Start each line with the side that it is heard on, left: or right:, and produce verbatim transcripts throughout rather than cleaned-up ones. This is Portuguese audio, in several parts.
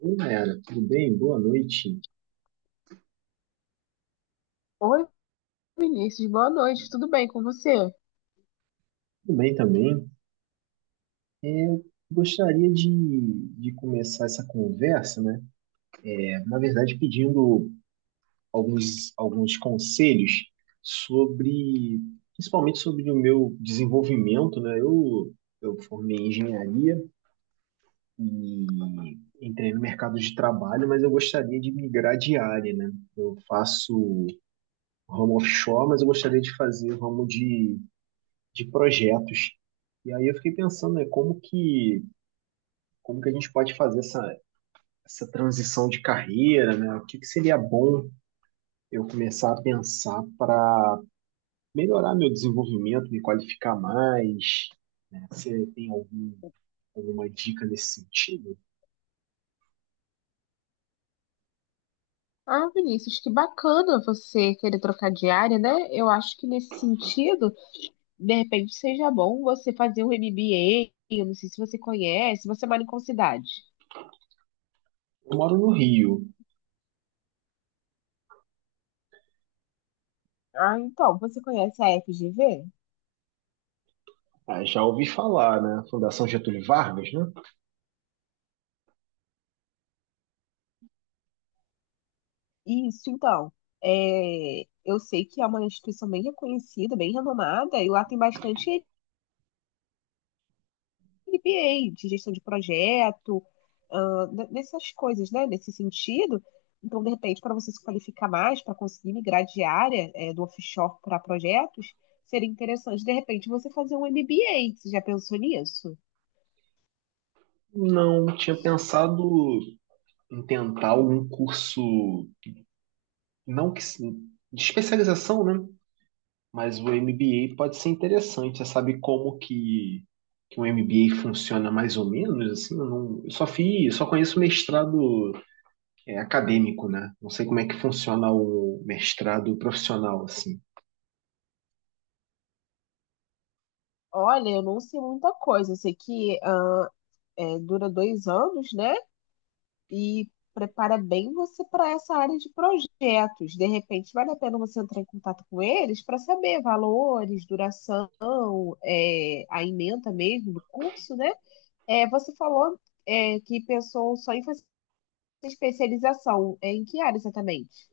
right: Oi, Nayara, tudo bem? Boa noite.
left: Oi, Vinícius, boa noite, tudo bem com você?
right: Tudo bem também. É, Eu gostaria de, de começar essa conversa, né? É, na verdade, pedindo alguns, alguns conselhos sobre, principalmente sobre o meu desenvolvimento, né? Eu, eu formei em engenharia e entrei no mercado de trabalho, mas eu gostaria de migrar de área, né? Eu faço ramo offshore, mas eu gostaria de fazer ramo de de projetos. E aí eu fiquei pensando, né, como que, como que a gente pode fazer essa, essa transição de carreira, né? O que que seria bom eu começar a pensar para melhorar meu desenvolvimento, me qualificar mais, né? Você tem algum, alguma dica nesse sentido?
left: Ah, Vinícius, que bacana você querer trocar de área, né? Eu acho que nesse sentido, de repente seja bom você fazer um M B A. Eu não sei se você conhece, você mora em qual cidade?
right: Eu moro no Rio.
left: Ah, então, você conhece a F G V?
right: Ah, já ouvi falar, né? Fundação Getúlio Vargas, né?
left: Isso, então. É, eu sei que é uma instituição bem reconhecida, bem renomada, e lá tem bastante M B A, de gestão de projeto, ah, ne- nessas coisas, né? Nesse sentido. Então, de repente, para você se qualificar mais, para conseguir migrar de área, eh, do offshore para projetos, seria interessante, de repente, você fazer um M B A. Você já pensou nisso?
right: Não tinha pensado em tentar algum curso, não que se- de especialização, né? Mas o M B A pode ser interessante. Você sabe como que, que um M B A funciona mais ou menos? Assim, eu, não, eu só fiz, só conheço mestrado é, acadêmico, né? Não sei como é que funciona o mestrado profissional, assim.
left: Olha, eu não sei muita coisa. Eu sei que ah, eh, dura dois anos, né? E prepara bem você para essa área de projetos. De repente, vale a pena você entrar em contato com eles para saber valores, duração, é, a ementa mesmo do curso, né? É, você falou, é, que pensou só em fazer especialização. É, em que área exatamente?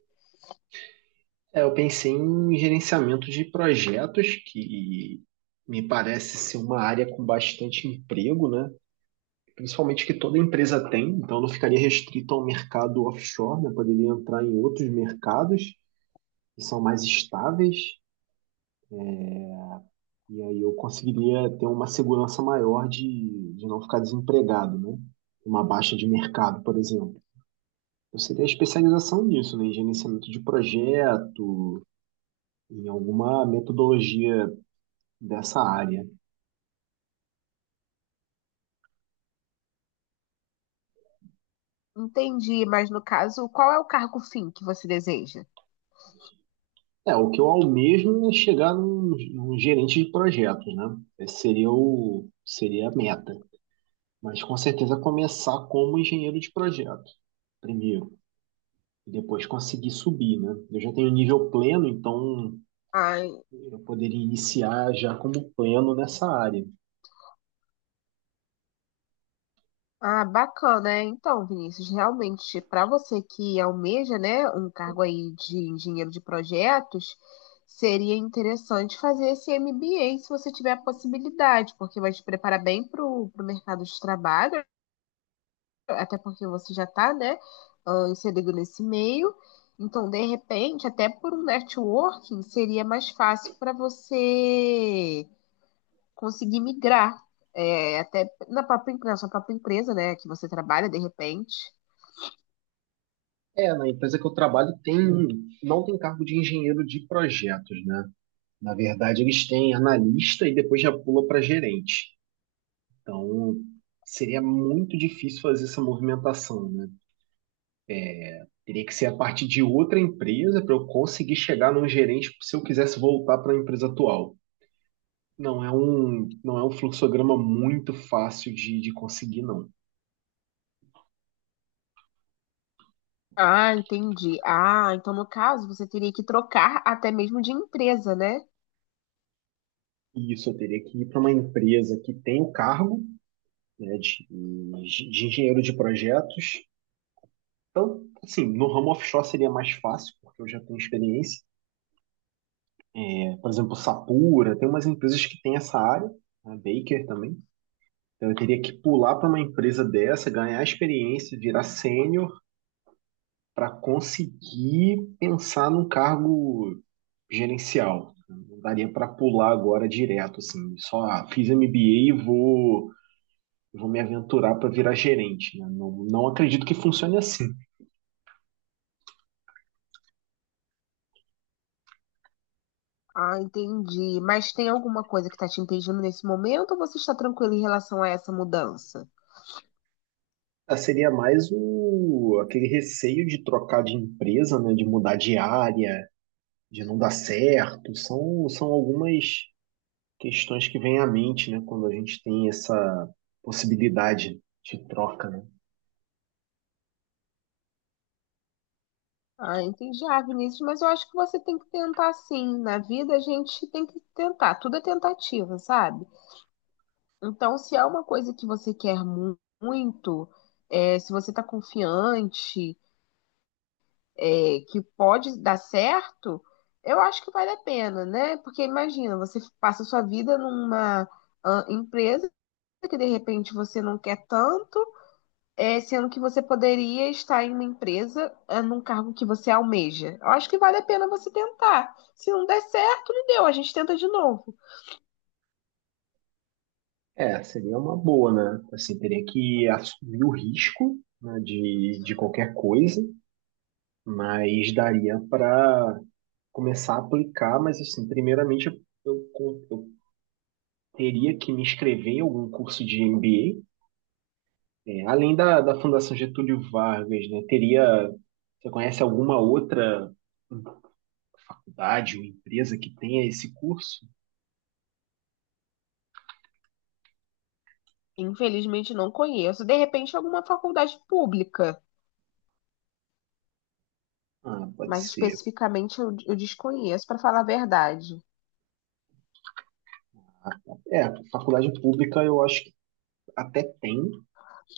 right: É, eu pensei em gerenciamento de projetos, que me parece ser uma área com bastante emprego, né? Principalmente que toda empresa tem, então não ficaria restrito ao mercado offshore, né? Poderia entrar em outros mercados que são mais estáveis. E aí eu conseguiria ter uma segurança maior de, de não ficar desempregado, né? Uma baixa de mercado, por exemplo. Eu seria especialização nisso, né? Em gerenciamento de projeto, em alguma metodologia dessa área.
left: Entendi, mas no caso, qual é o cargo fim que você deseja?
right: É, o que eu almejo é chegar num, num gerente de projetos, né? Esse seria o, seria a meta. Mas com certeza começar como engenheiro de projeto, primeiro. E depois conseguir subir, né? Eu já tenho nível pleno, então
left: Ai.
right: Eu poderia iniciar já como plano nessa área.
left: Ah, bacana, é. Então, Vinícius, realmente, para você que almeja, né, um cargo aí de engenheiro de projetos, seria interessante fazer esse M B A se você tiver a possibilidade, porque vai te preparar bem para o mercado de trabalho, até porque você já está, né, ah, inserido nesse meio. Então, de repente, até por um networking, seria mais fácil para você conseguir migrar, é, até na própria, na sua própria empresa, né, que você trabalha de repente.
right: É, na empresa que eu trabalho tem, um, não tem cargo de engenheiro de projetos, né? Na verdade, eles têm analista e depois já pula para gerente. Então, seria muito difícil fazer essa movimentação, né? Teria que ser a partir de outra empresa para eu conseguir chegar num gerente se eu quisesse voltar para a empresa atual. Não é um, não é um fluxograma muito fácil de, de conseguir, não.
left: Ah, entendi. Ah, então no caso você teria que trocar até mesmo de empresa, né?
right: E isso eu teria que ir para uma empresa que tem o cargo, né, de, de engenheiro de projetos. Então, assim, no ramo offshore seria mais fácil, porque eu já tenho experiência. É, por exemplo, Sapura, tem umas empresas que têm essa área, a Baker também. Então, eu teria que pular para uma empresa dessa, ganhar experiência, virar sênior, para conseguir pensar num cargo gerencial. Não daria para pular agora direto, assim, só ah, fiz M B A e vou, vou me aventurar para virar gerente, né? Não, não acredito que funcione assim.
left: Ah, entendi. Mas tem alguma coisa que está te impedindo nesse momento ou você está tranquilo em relação a essa mudança?
right: Ah, seria mais o, aquele receio de trocar de empresa, né, de mudar de área, de não dar certo. São, são algumas questões que vêm à mente, né, quando a gente tem essa possibilidade de troca, né?
left: Ah, entendi. Ah, Vinícius, mas eu acho que você tem que tentar sim. Na vida a gente tem que tentar, tudo é tentativa, sabe? Então, se é uma coisa que você quer mu- muito, é, se você está confiante, é, que pode dar certo, eu acho que vale a pena, né? Porque imagina, você passa a sua vida numa ah, empresa que de repente você não quer tanto, é, sendo que você poderia estar em uma empresa, é, num cargo que você almeja. Eu acho que vale a pena você tentar. Se não der certo, não deu, a gente tenta de novo.
right: É, seria uma boa, né? Assim, teria que assumir o risco, né, de, de qualquer coisa, mas daria para começar a aplicar, mas assim, primeiramente eu, eu teria que me inscrever em algum curso de M B A, é, além da, da Fundação Getúlio Vargas, né, teria, você conhece alguma outra faculdade ou empresa que tenha esse curso?
left: Infelizmente não conheço. De repente, alguma faculdade pública,
right: Ah, pode
left: mas
right: ser.
left: especificamente eu, eu desconheço, para falar a verdade.
right: É, faculdade pública eu acho que até tem.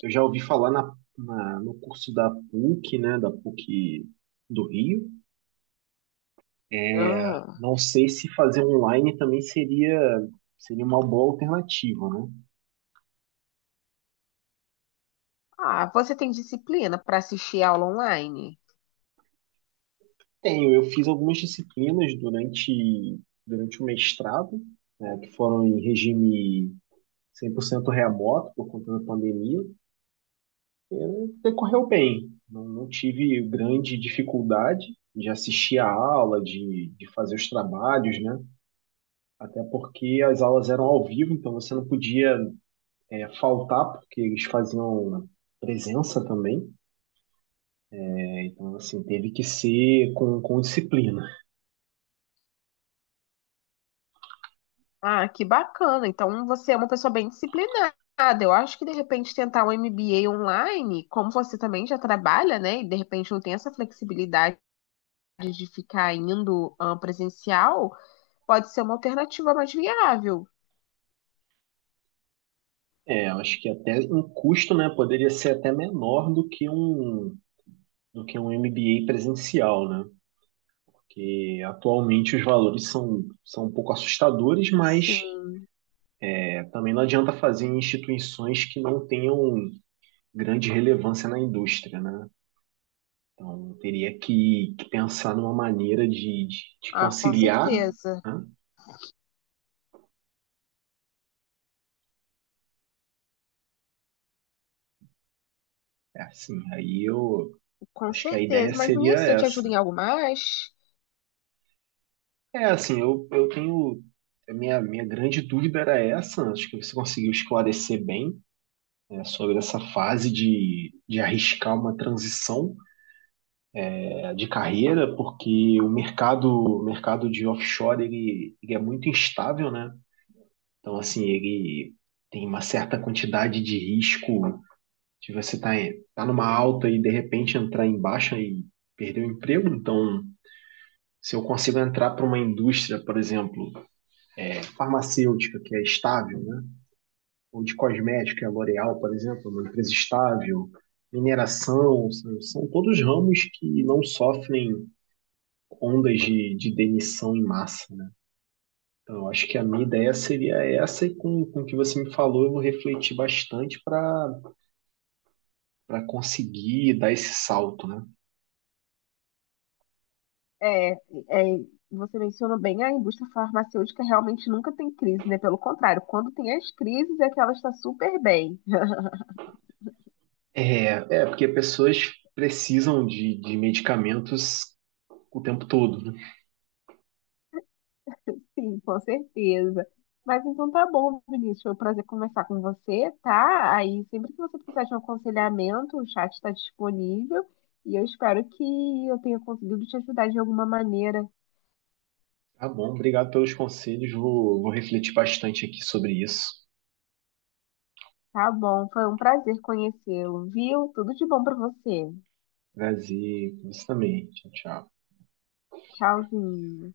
right: Eu já ouvi falar na, na- no curso da PUC, né, da PUC do Rio.
left: Aham.
right: Não sei se fazer online também seria, seria uma boa alternativa, né?
left: Ah, você tem disciplina para assistir aula online?
right: Tenho, eu fiz algumas disciplinas durante, durante o mestrado, né, que foram em regime cem por cento remoto por conta da pandemia, eh, decorreu bem. Não, não tive grande dificuldade de assistir a aula, de, de fazer os trabalhos, né? Até porque as aulas eram ao vivo, então você não podia eh, faltar, porque eles faziam presença também. né? Então, assim, teve que ser com, com disciplina.
left: Ah, que bacana. Então você é uma pessoa bem disciplinada. Eu acho que de repente tentar um M B A online, como você também já trabalha, né? E de repente não tem essa flexibilidade de ficar indo ah, presencial, pode ser uma alternativa mais viável.
right: É, eu acho que até um custo, né, poderia ser até menor do que um, do que um M B A presencial, né? Que atualmente os valores são, são um pouco assustadores, mas
left: Sim.
right: é, também não adianta fazer em instituições que não tenham grande relevância na indústria, né? Então, teria que, que pensar numa maneira de, de, de
left: Ah, com
right: conciliar,
left: certeza.
right: né? É assim, aí eu
left: Com
right: acho que a ideia
left: certeza. Mas,
right: seria
left: menina, eu te ajudo
right: essa.
left: em algo mais?
right: É assim, eu, eu tenho. A minha, minha grande dúvida era essa, acho que você conseguiu esclarecer bem, né, sobre essa fase de, de arriscar uma transição de carreira, porque o mercado, o mercado de offshore ele, ele é muito instável, né? Então, assim, ele tem uma certa quantidade de risco de você estar tá, em- tá numa alta e de repente entrar em baixa e perder o emprego. Então, se eu consigo entrar para uma indústria, por exemplo, farmacêutica, que é estável, né? Ou de cosmética, que é a L'Oréal, por exemplo, uma empresa estável, mineração, são, são todos ramos que não sofrem ondas de, de demissão em massa, né? Então, eu acho que a minha ideia seria essa, e com, com o que você me falou, eu vou refletir bastante para para conseguir dar esse salto, né?
left: É, é, você mencionou bem, a indústria farmacêutica realmente nunca tem crise, né? Pelo contrário, quando tem as crises é que ela está super bem.
right: É, é porque pessoas precisam de, de medicamentos o tempo todo, né?
left: Sim, com certeza. Mas então tá bom, Vinícius. Foi um prazer conversar com você, tá? Aí sempre que você precisar de um aconselhamento, o chat está disponível e eu espero que eu tenha conseguido te ajudar de alguma maneira.
right: Tá bom, obrigado pelos conselhos, vou, vou refletir bastante aqui sobre isso.
left: Tá bom, foi um prazer conhecê-lo, viu? Tudo de bom para você.
right: Prazer, isso também. Tchau, tchau.
left: Tchauzinho.